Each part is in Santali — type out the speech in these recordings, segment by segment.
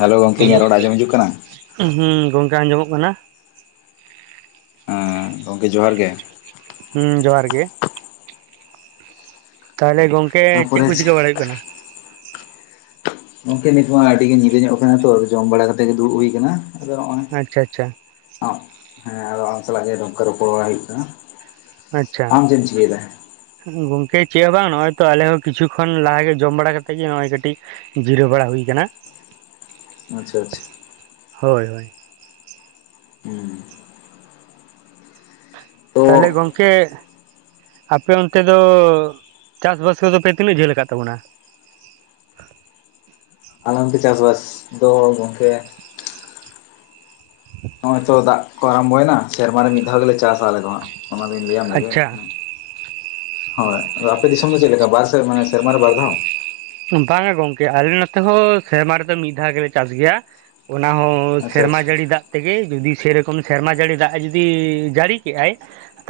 ᱦᱮᱞᱟ ᱜᱚᱢᱠᱮ ᱦᱮᱞᱳ ᱤᱧᱟᱜ ᱨᱚᱲ ᱟᱸᱡᱚᱢ ᱤᱡᱩᱜ ᱠᱟᱱᱟ? ᱦᱩᱸ ᱜᱚᱝᱠᱮ ᱟᱸᱡᱚᱢᱚᱜ ᱠᱟᱱᱟ ᱾ ᱜᱚᱢᱠᱮ ᱡᱚᱦᱟᱨ ᱜᱮ ᱾ ᱦᱩᱸ ᱡᱚᱦᱟᱨ ᱜᱮ ᱾ ᱛᱟᱦᱚᱞᱮ ᱜᱚᱝᱠᱮ ᱪᱮᱫ ᱠᱚ ᱛᱟᱯᱚᱨᱮ ᱪᱤᱠᱟᱹ ᱵᱟᱲᱟᱭ ᱦᱩᱭᱩᱜ ᱠᱟᱱᱟ? ᱜᱚᱝᱠᱮ ᱱᱤᱛ ᱢᱟ ᱟᱹᱰᱤ ᱜᱮ ᱧᱤᱫᱟᱹ ᱧᱚᱜ ᱠᱟᱱᱟ ᱛᱚ, ᱡᱚᱢ ᱵᱟᱲᱟ ᱠᱟᱛᱮ ᱜᱮ ᱫᱩᱲᱩᱵ ᱦᱩᱭ ᱠᱟᱱᱟ᱾ ᱟᱫᱚ ᱱᱚᱜᱼᱚᱭ ᱟᱪᱪᱷᱟ ᱟᱪᱪᱷᱟ ᱦᱮᱸ ᱟᱫᱚ ᱟᱢ ᱥᱟᱞᱟᱜ ᱜᱮ ᱱᱚᱝᱠᱟ ᱨᱚᱯᱚᱲ ᱵᱟᱲᱟᱭ ᱦᱩᱭᱩᱜ ᱠᱟᱱᱟ᱾ ᱟᱪᱪᱷᱟ᱾ ᱟᱢ ᱪᱮᱫ ᱮᱢ ᱪᱤᱠᱟᱹᱭᱮᱫᱟ? ᱜᱚᱝᱠᱮ ᱪᱮᱫ ᱦᱚᱸ ᱵᱟᱝ ᱱᱚᱜ-ᱚᱭ ᱛᱚ ᱟᱞᱮ ᱦᱚᱸ ᱠᱤᱪᱷᱩ ᱠᱷᱚᱱ ᱞᱟᱦᱟᱜᱮ ᱡᱚᱢ ᱵᱟᱲᱟ ᱠᱟᱛᱮᱜ ᱜᱮ ᱱᱚᱜᱼᱚᱭ ᱠᱟᱹᱴᱤᱡ ᱡᱤᱨᱟᱹᱣ ᱵᱟᱲᱟ ᱦᱩᱭ ᱠᱟᱱᱟ᱾ ᱟᱪᱪᱷᱟ ᱟᱪᱪᱷᱟ᱾ ᱦᱳᱭ ᱦᱳᱭ᱾ ᱦᱩᱸ ᱛᱚ ᱛᱟᱦᱞᱮ ᱜᱚᱝ ᱠᱮ ᱟᱯᱮ ᱚᱱᱛᱮ ᱫᱚ ᱪᱟᱥᱵᱟᱥ ᱠᱚᱫᱚ ᱯᱮ ᱛᱤᱱᱟᱹᱜ ᱡᱷᱟᱹᱞ ᱟᱠᱟᱫ ᱛᱟᱵᱚᱱᱟ? ᱟᱞᱮ ᱱᱚᱛᱮ ᱪᱟᱥᱵᱟᱥ ᱫᱚ ᱜᱚᱝᱠᱮ ᱱᱚᱜ-ᱚᱭ ᱛᱚ ᱫᱟᱜ ᱠᱚ ᱟᱨᱟᱢᱵᱚᱭᱮᱱᱟ ᱥᱮᱨᱢᱟᱨᱮ ᱢᱤᱫ ᱫᱷᱟᱣ ᱜᱮᱞᱮ ᱪᱟᱥᱟ ᱟᱞᱮ ᱫᱚ ᱦᱟᱸᱜ, ᱚᱱᱟ ᱫᱩᱧ ᱞᱟᱹᱭᱟᱢ ᱞᱮᱜᱮ ᱟᱪᱪᱷᱟ ᱢᱟᱱᱮ ᱦᱳᱭ᱾ ᱟᱫᱚ ᱟᱯᱮ ᱫᱤᱥᱚᱢ ᱫᱚ ᱪᱮᱫ ᱞᱮᱠᱟ ᱵᱟᱨᱥᱮᱫ, ᱢᱟᱱᱮ ᱥᱮᱨᱢᱟᱨᱮ ᱵᱟᱨ ᱫᱷᱟᱣ? ᱵᱟᱝᱟ ᱜᱚᱝᱠᱮ ᱟᱞᱮ ᱱᱚᱛᱮ ᱦᱚᱸ ᱥᱮᱨᱢᱟ ᱨᱮᱫᱚ ᱢᱤᱫ ᱫᱷᱟᱣ ᱜᱮᱞᱮ ᱪᱟᱥ ᱜᱮᱭᱟ᱾ ᱚᱱᱟ ᱦᱚᱸ ᱟᱪᱪᱷᱟ ᱥᱮᱨᱢᱟ ᱟᱪᱪᱷᱟ ᱡᱟᱹᱲᱤ ᱫᱟᱜ ᱛᱮᱜᱮ᱾ ᱡᱩᱫᱤ ᱥᱮᱨᱚᱠᱚᱢ ᱥᱮᱨᱢᱟ ᱡᱟᱹᱲᱤ ᱫᱟᱜ ᱡᱩᱫᱤ ᱡᱟᱹᱲᱤ ᱠᱮᱜ-ᱟᱭ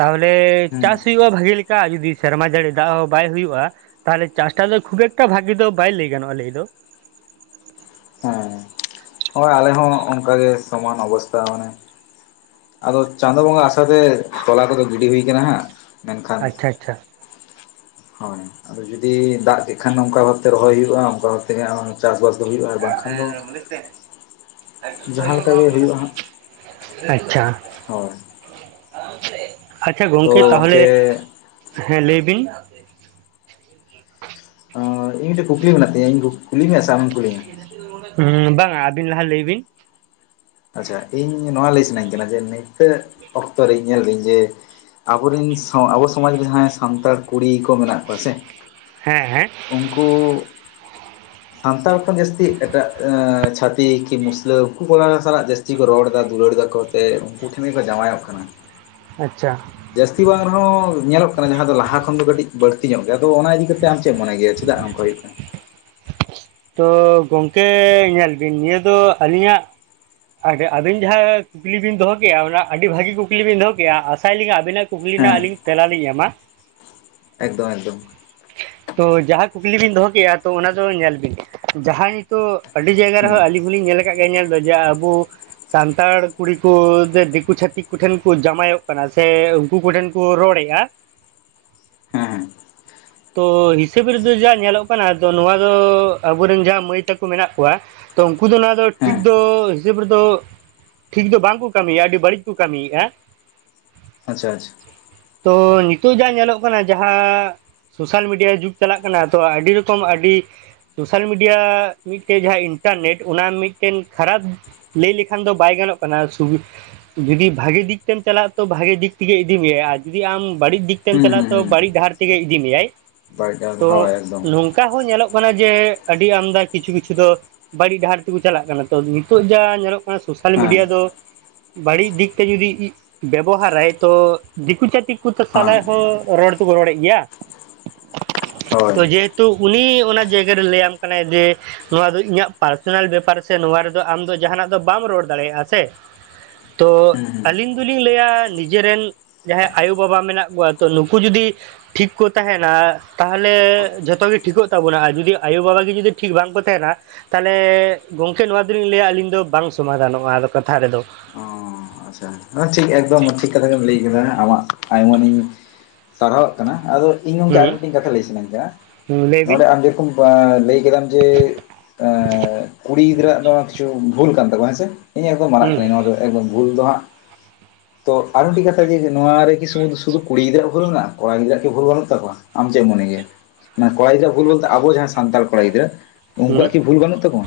ᱛᱟᱦᱚᱞᱮ ᱦᱩᱸ ᱪᱟᱥ ᱦᱩᱭᱩᱜ-ᱟ ᱵᱷᱟᱜᱤ ᱞᱮᱠ ᱠᱟ ᱡᱩᱫᱤ ᱥᱮᱨᱢᱟ ᱡᱟᱹᱲᱤ ᱫᱟᱜ ᱦᱚᱸ ᱵᱟᱭ ᱦᱩᱭᱩᱜ-ᱟ, ᱛᱟᱦᱞᱮ ᱪᱟᱥᱴᱟ ᱫᱚ ᱠᱷᱩᱵᱮ ᱴᱟ ᱵᱷᱟᱜᱤ ᱫᱚ ᱵᱟᱭ ᱞᱟᱹᱭ ᱜᱟᱱᱚᱜ-ᱟ ᱞᱟᱹᱭ ᱫᱚ᱾ ᱦᱚᱸ, ᱦᱳᱭ ᱟᱞᱮ ᱦᱚᱸ ᱚᱱᱠᱟ ᱜᱮ ᱥᱚᱢᱟᱱ ᱚᱵᱚᱥᱛᱟ ᱢᱟᱱᱮ ᱟᱫᱚ ᱪᱟᱸᱫᱚ ᱵᱚᱸᱜᱟ ᱟᱥᱟᱛᱮ ᱛᱚᱞᱟ ᱠᱚᱫᱚ ᱜᱤᱰᱤ ᱦᱩᱭ ᱠᱟᱱᱟ ᱦᱟᱸᱜ, ᱢᱮᱱᱠᱷᱟᱱ ᱟᱪᱪᱷᱟ ᱟᱪᱪᱷᱟ ᱦᱳᱭ ᱟᱫᱚ ᱡᱩᱫᱤ ᱫᱟᱜ ᱠᱮᱜᱠᱷᱟᱱ ᱚᱝᱠᱟ ᱵᱷᱟᱵᱛᱮ ᱨᱚᱦᱚᱭ ᱦᱩᱭᱩᱜ-ᱟ, ᱚᱝᱠᱟ ᱵᱷᱟᱵ ᱛᱮᱜᱮ ᱦᱟᱸᱜ ᱪᱟᱥᱵᱟᱥ ᱫᱚ ᱦᱩᱭᱩᱜᱼᱟ ᱟᱨ ᱵᱟᱝᱠᱷᱟᱱ ᱦᱮᱸ ᱫᱚ [unintelligible] ᱡᱟᱦᱟᱸ ᱞᱮᱠᱟ ᱜᱮ ᱦᱩᱭᱩᱜ-ᱟ ᱦᱟᱸᱜ᱾ ᱟᱪᱪᱷᱟ᱾ ᱦᱳᱭ᱾ ᱟᱪᱪᱷᱟ ᱛᱚ ᱜᱚᱝᱠᱮ ᱛᱟᱦᱚᱞᱮ, ᱜᱚᱝᱠᱮ ᱦᱮᱸ ᱞᱟᱹᱭ ᱵᱤᱱ᱾ ᱮᱸᱻ ᱤᱧ ᱢᱤᱫᱴᱮᱡ ᱠᱩᱠᱞᱤ ᱢᱮᱱᱟᱜ ᱛᱤᱧᱟᱹ, ᱤᱧ ᱠᱩ ᱠᱩᱞᱤ ᱢᱮᱭᱟ ᱥᱮ ᱟᱢᱮᱢ ᱠᱩᱞᱤᱧᱟ? ᱦᱩᱸᱻ ᱵᱟᱝᱟ ᱟᱹᱵᱤᱱ ᱞᱟᱦᱟ ᱞᱟᱹᱭ ᱵᱤᱱ᱾ ᱟᱪᱪᱷᱟ ᱤᱧ ᱱᱚᱣᱟ ᱞᱟᱹᱭ ᱥᱟᱱᱟᱹᱧ ᱠᱟᱱᱟ ᱡᱮ ᱱᱤᱛᱚᱜ ᱚᱠᱛᱚ ᱨᱤᱧ ᱧᱮᱞᱫᱟᱹᱧ ᱡᱮ ᱟᱵᱚᱨᱤᱱ ᱟᱵᱚ ᱥᱚᱢᱟᱡᱽ ᱨᱮ ᱡᱟᱦᱟᱸᱭ ᱥᱟᱱᱛᱟᱲ ᱠᱩᱲᱤ ᱠᱚ ᱢᱮᱱᱟᱜ ᱠᱚᱣᱟ ᱥᱮ ᱦᱮᱸ ᱦᱮᱸ᱾ ᱠᱩᱻ ᱥᱟᱱᱛᱟᱲ ᱠᱷᱚᱱ ᱡᱟᱹᱥᱛᱤ ᱮᱴᱟᱜ ᱪᱷᱟᱛᱤ ᱠᱤ ᱢᱩᱥᱞᱟᱹ‌ᱩᱝᱠᱩ ᱠᱚ ᱥᱟᱞᱟᱜ ᱡᱟᱹᱥᱛᱤ ᱠᱚ ᱨᱚᱲ ᱮᱫᱟ ᱫᱩᱞᱟᱹᱲ ᱫᱟᱠᱚ ᱛᱮ ᱩᱱᱠᱩ ᱴᱷᱮᱱ ᱜᱮᱠᱚ ᱡᱟᱶᱟᱭᱚᱜ ᱠᱟᱱᱟ᱾ ᱟᱪᱪᱷᱟ᱾ ᱡᱟᱹᱥᱛᱤ ᱵᱟᱝ ᱨᱮᱦᱚᱸ ᱧᱮᱞᱚᱜ ᱠᱟᱱᱟ ᱡᱟᱦᱟᱸ ᱫᱚ ᱞᱟᱦᱟ ᱠᱷᱚᱱ ᱫᱚ ᱠᱟᱹᱴᱤᱡ ᱵᱟᱹᱲᱛᱤ ᱧᱚᱜ ᱜᱮᱭᱟ, ᱟᱫᱚ ᱚᱱᱟ ᱤᱫᱤ ᱠᱟᱛᱮ ᱟᱢ ᱪᱮᱫ ᱢᱚᱱᱮ ᱜᱮᱭᱟ ᱡᱮ? ᱪᱮᱫᱟᱜ ᱱᱚᱝᱠᱟ ᱦᱩᱭᱩᱜ ᱠᱟᱱᱟ? ᱛᱚ, ᱜᱚᱝᱠᱮ ᱧᱮᱞ ᱵᱤᱱ ᱱᱤᱭᱟᱹ ᱫᱚ ᱟᱹᱞᱤᱧᱟᱜ ᱟᱨ ᱟᱹᱵᱤᱱ ᱡᱟᱦᱟᱸ ᱠᱩᱠᱞᱤ ᱵᱤᱱ ᱫᱚᱦᱚ ᱠᱮᱜ-ᱟ ᱚᱱᱟ ᱟᱹᱰᱤ ᱵᱷᱟᱹᱜᱤ ᱠᱩᱠᱞᱤ ᱵᱤᱱ ᱫᱚᱦᱚ ᱠᱮᱜ-ᱟ ᱟᱥᱟᱭ ᱴᱟᱞᱤᱧ ᱟᱹᱵᱤᱱᱟᱜ ᱠᱩᱠᱞᱤ ᱨᱮᱱᱟᱜ ᱦᱮᱸ ᱟᱹᱞᱤᱧ ᱛᱮᱞᱟᱞᱤᱧ ᱮᱢᱟ᱾ ᱮᱠᱫᱚᱢ ᱮᱠᱫᱚᱢ᱾ ᱛᱚ ᱡᱟᱦᱟᱸ ᱠᱩᱠᱞᱤ ᱵᱤᱱ ᱫᱚᱦᱚ ᱠᱮᱜ-ᱟ ᱛᱚ ᱚᱱᱟ ᱫᱚ ᱧᱮᱞ ᱵᱤᱱ ᱡᱟᱦᱟᱧ ᱛᱚ, ᱟᱹᱰᱤ ᱡᱟᱭᱜᱟ ᱦᱮᱸ ᱨᱮᱦᱚᱸ ᱟᱹᱞᱤᱧ ᱦᱚᱸᱞᱤᱧ ᱧᱮᱞ ᱠᱟᱫ ᱜᱮᱭᱟ ᱧᱮᱞᱫᱚ ᱡᱮ ᱟᱵᱚ ᱥᱟᱱᱛᱟᱲ ᱠᱩᱲᱤ ᱠᱚ ᱫᱮ ᱫᱤᱠᱩ ᱪᱷᱟᱹᱛᱤᱠ ᱠᱚᱴᱷᱮᱱ ᱠᱚ ᱡᱟᱶᱟᱭᱚᱜ ᱠᱟᱱᱟ ᱥᱮ ᱩᱝᱠᱩ ᱠᱚ ᱴᱷᱮᱱ ᱠᱚ ᱨᱚᱲᱮᱜ-ᱟ ᱦᱮᱸ ᱛᱚ ᱦᱤᱥᱟᱹᱵᱽ ᱨᱮᱫᱚ ᱡᱟ ᱧᱮᱞᱚᱜ ᱠᱟᱱᱟ ᱱᱚᱣᱟ ᱫᱚ ᱟᱵᱚᱨᱮᱱ ᱡᱟᱦᱟᱸ ᱢᱟᱹᱭ ᱛᱟᱠᱚ ᱢᱮᱱᱟᱜ ᱠᱚᱣᱟ ᱛᱚ, ᱩᱝᱠᱩ ᱫᱚ ᱱᱚᱣᱟ ᱫᱚ ᱴᱷᱤᱠ ᱦᱮᱸ ᱫᱚ ᱦᱤᱥᱟᱹᱵ ᱨᱮᱫᱚ ᱴᱷᱤᱠ ᱫᱚ ᱵᱟᱝ ᱠᱚ ᱠᱟᱹᱢᱤᱭᱮᱫ-ᱟ, ᱟᱹᱰᱤ ᱵᱟᱹᱲᱤᱡ ᱠᱚ ᱠᱟᱹᱢᱤᱭᱮᱫ-ᱟ᱾ ᱟᱪᱪᱷᱟᱼᱟᱪᱪᱷᱟ᱾ ᱛᱚ ᱱᱤᱛᱳᱜ ᱡᱟ ᱧᱮᱞᱚᱜ ᱠᱟᱱᱟ ᱡᱟᱦᱟᱸ ᱥᱳᱥᱟᱞ ᱢᱤᱰᱤᱭᱟ ᱡᱩᱜᱽ ᱪᱟᱞᱟᱜ ᱠᱟᱱᱟ ᱛᱚ ᱟᱹᱰᱤ ᱨᱚᱠᱚᱢ ᱟᱹᱰᱤ ᱥᱳᱥᱟᱞ ᱢᱤᱰᱤᱭᱟ ᱢᱤᱫᱴᱮᱱ ᱡᱟᱦᱟᱸ ᱤᱱᱴᱟᱨᱱᱮᱴ ᱚᱱᱟ ᱢᱤᱫᱴᱮᱱ ᱠᱷᱟᱨᱟᱯ ᱞᱟᱹᱭ ᱞᱮᱠᱷᱟᱱ ᱫᱚ ᱵᱟᱭ ᱜᱟᱱᱚᱜ ᱠᱟᱱᱟ ᱡᱩᱫᱤ ᱵᱷᱟᱜᱮ ᱫᱤᱠ ᱛᱮᱢ ᱪᱟᱞᱟᱜ-ᱟ ᱛᱚ ᱵᱷᱟᱜᱮ ᱫᱤᱠ ᱛᱮᱜᱮ ᱤᱫᱤ ᱢᱮᱟᱭ ᱟᱨ ᱡᱩᱫᱤ ᱟᱢ ᱵᱟᱹᱲᱤᱡ ᱫᱤᱠ ᱛᱮ ᱛᱮᱢ ᱦᱩᱸ ᱦᱩᱸ ᱪᱟᱞᱟᱜᱼᱟ ᱛᱚ ᱦᱩᱸ ᱵᱟᱹᱲᱤᱡ ᱰᱟᱦᱟᱨ ᱛᱮᱜᱮ ᱤᱫᱤ ᱢᱮᱭᱟᱭ ᱵᱟᱭ ᱛᱚ ᱦᱳᱭ ᱮᱠᱫᱚᱢ ᱱᱚᱝ ᱚᱝᱠᱟ ᱦᱚᱸ ᱧᱮᱞᱚᱜ ᱠᱟᱱᱟ ᱡᱮ ᱟᱹᱰᱤ ᱟᱢᱫᱟ ᱠᱤᱪᱷᱩ ᱠᱤᱪᱷᱩ ᱫᱚ ᱵᱟᱹᱲᱤᱡ ᱰᱟᱦᱟᱨ ᱛᱮᱠᱚ ᱪᱟᱞᱟᱜ ᱠᱟᱱᱟ ᱛᱚ ᱱᱤᱛᱚᱜ ᱡᱟ ᱧᱮᱞᱚᱜ ᱠᱟᱱᱟ ᱥᱳᱥᱟᱞ ᱦᱮᱸ ᱢᱤᱰᱤᱭᱟ ᱫᱚ ᱵᱟᱹᱲᱤᱡ ᱫᱤᱠ ᱛᱮ ᱡᱩᱫᱤ ᱵᱮᱵᱚᱦᱟᱨᱟᱭ ᱛᱚ ᱫᱤᱠᱩ ᱪᱷᱟᱹᱛᱤᱠ ᱩᱱᱠᱩ ᱦᱮᱸ ᱥᱟᱞᱟᱭ ᱦᱚᱸ ᱨᱚᱲ ᱫᱚᱵᱚ ᱨᱚᱲᱮᱫ ᱜᱮᱭᱟ? ᱦᱳᱭ ᱛᱚ ᱡᱮᱦᱮᱛᱩ ᱩᱱᱤ ᱚᱱᱟ ᱡᱟᱭᱜᱟᱨᱮ ᱞᱟᱹᱭᱟᱢ ᱠᱟᱱᱟᱭ ᱡᱮ ᱱᱚᱣᱟ ᱫᱚ ᱤᱧᱟᱹᱜ ᱯᱟᱨᱥᱚᱱᱟᱞ ᱵᱮᱯᱟᱨ ᱥᱮ ᱱᱚᱣᱟ ᱨᱮᱫᱚ ᱟᱢ ᱫᱚ ᱡᱟᱦᱟᱱᱟᱜ ᱫᱚ ᱵᱟᱢ ᱨᱚᱲ ᱫᱟᱲᱮᱭᱟᱜᱼᱟ ᱥᱮ᱾ ᱛᱚ ᱦᱩᱸ ᱦᱩᱸ ᱟᱹᱞᱤᱧ ᱫᱚᱞᱤᱧ ᱞᱟᱹᱭᱟ ᱱᱤᱡᱮᱨᱮᱱ, ᱡᱟᱦᱟᱸᱭ ᱟᱭᱳᱼᱵᱟᱵᱟ ᱢᱮᱱᱟᱜ ᱠᱚᱣᱟ ᱛᱚ ᱱᱩᱠᱩ ᱡᱩᱫᱤ ᱴᱷᱤᱠ ᱠᱚ ᱛᱟᱦᱮᱱᱟ ᱛᱟᱦᱚᱞᱮ ᱡᱷᱚᱛᱚ ᱜᱮ ᱴᱷᱤᱠᱚᱜ ᱛᱟᱵᱚᱱᱟ ᱟᱨ ᱡᱩᱫᱤ ᱟᱭᱳᱼᱵᱟᱵᱟ ᱜᱮ ᱡᱩᱫᱤ ᱴᱷᱤᱠ ᱵᱟᱝᱠᱚ ᱛᱟᱦᱮᱱᱟ᱾ ᱛᱟᱦᱚᱞᱮ ᱜᱚᱝᱠᱮ ᱱᱚᱣᱟ ᱫᱚᱞᱤᱧ ᱞᱟᱹᱭᱟ ᱟᱹᱞᱤᱧ ᱫᱚ ᱵᱟᱝ ᱥᱚᱢᱟᱫᱷᱟᱱᱚᱜᱼᱟ ᱟ ᱠᱟᱛᱷᱟ ᱨᱮᱫᱚ᱾ ᱚ ᱟᱪᱪᱷᱟ ᱴᱷᱤᱠ ᱮᱠᱫᱚᱢ ᱴᱷᱤᱠ ᱠᱟᱛᱷᱟ ᱜᱮᱢ ᱞᱟᱹᱭ ᱠᱟᱫᱟ ᱟᱢᱟᱜ ᱟᱭᱢᱟᱹᱱᱤᱧ ᱥᱟᱨᱦᱟᱣᱟᱜ ᱠᱟᱱᱟ ᱟᱫᱚ ᱤᱧ ᱜᱚᱝᱠᱮ ᱟᱨ ᱦᱩᱸ ᱢᱤᱫᱴᱮᱱ ᱠᱟᱛᱷᱟ ᱞᱟᱹᱭ ᱥᱟᱱᱟᱧ ᱠᱟᱱᱟ ᱞᱟᱹᱭ ᱵᱤᱱ ᱱᱚᱰᱮ ᱟᱢ ᱡᱮᱨᱚᱠᱚᱢ ᱞᱟᱹᱭ ᱠᱮᱫᱟᱢ ᱡᱮ ᱮ ᱠᱩᱲᱤ ᱜᱤᱫᱽᱨᱟᱹ ᱟᱜ ᱫᱚ ᱠᱤᱪᱷᱩ ᱵᱷᱩᱞ ᱠᱟᱱ ᱛᱟᱠᱚᱣᱟ ᱦᱮᱸᱥᱮ? ᱤᱧ ᱮᱠᱫᱚᱢ ᱢᱟᱱᱟᱜ ᱦᱩᱸ ᱠᱟᱹᱱᱟᱧ ᱱᱚᱣᱟ ᱫᱚ ᱮᱠᱫᱚᱢ ᱵᱷᱩᱞ ᱫᱚ ᱦᱟᱸᱜ ᱛᱚ ᱟᱨ ᱢᱤᱫᱴᱤᱡ ᱠᱟᱛᱷᱟ ᱡᱮ ᱱᱚᱣᱟ ᱨᱮ ᱠᱤ ᱥᱩᱫᱷᱩ ᱥᱤᱫᱷᱩ ᱠᱩᱲᱤ ᱜᱤᱫᱽᱨᱟᱹ ᱵᱷᱩᱞ ᱢᱮᱱᱟᱜᱼᱟ, ᱠᱚᱲᱟ ᱜᱤᱫᱽᱨᱟᱹ ᱠᱤ ᱵᱷᱩᱞ ᱵᱟᱹᱱᱩᱜ ᱛᱟᱠᱚᱣᱟ? ᱟᱢ ᱪᱮᱫ ᱢᱚᱱᱮ ᱜᱮᱭᱟ ᱢᱟᱱᱮ ᱠᱚᱲᱟ ᱜᱤᱫᱽᱨᱟᱹ ᱟᱜ ᱵᱷᱩᱞ ᱵᱚᱞᱛᱮ ᱟᱵᱚ ᱡᱟᱦᱟᱸᱭ ᱥᱟᱱᱛᱟᱲ ᱠᱚᱲᱟ ᱜᱤᱫᱽᱨᱟᱹ, ᱩᱱᱠᱩᱣᱟᱜ ᱦᱩᱸ ᱠᱤ ᱵᱷᱩᱞ ᱵᱟᱹᱱᱩᱜ ᱛᱟᱠᱚᱣᱟ?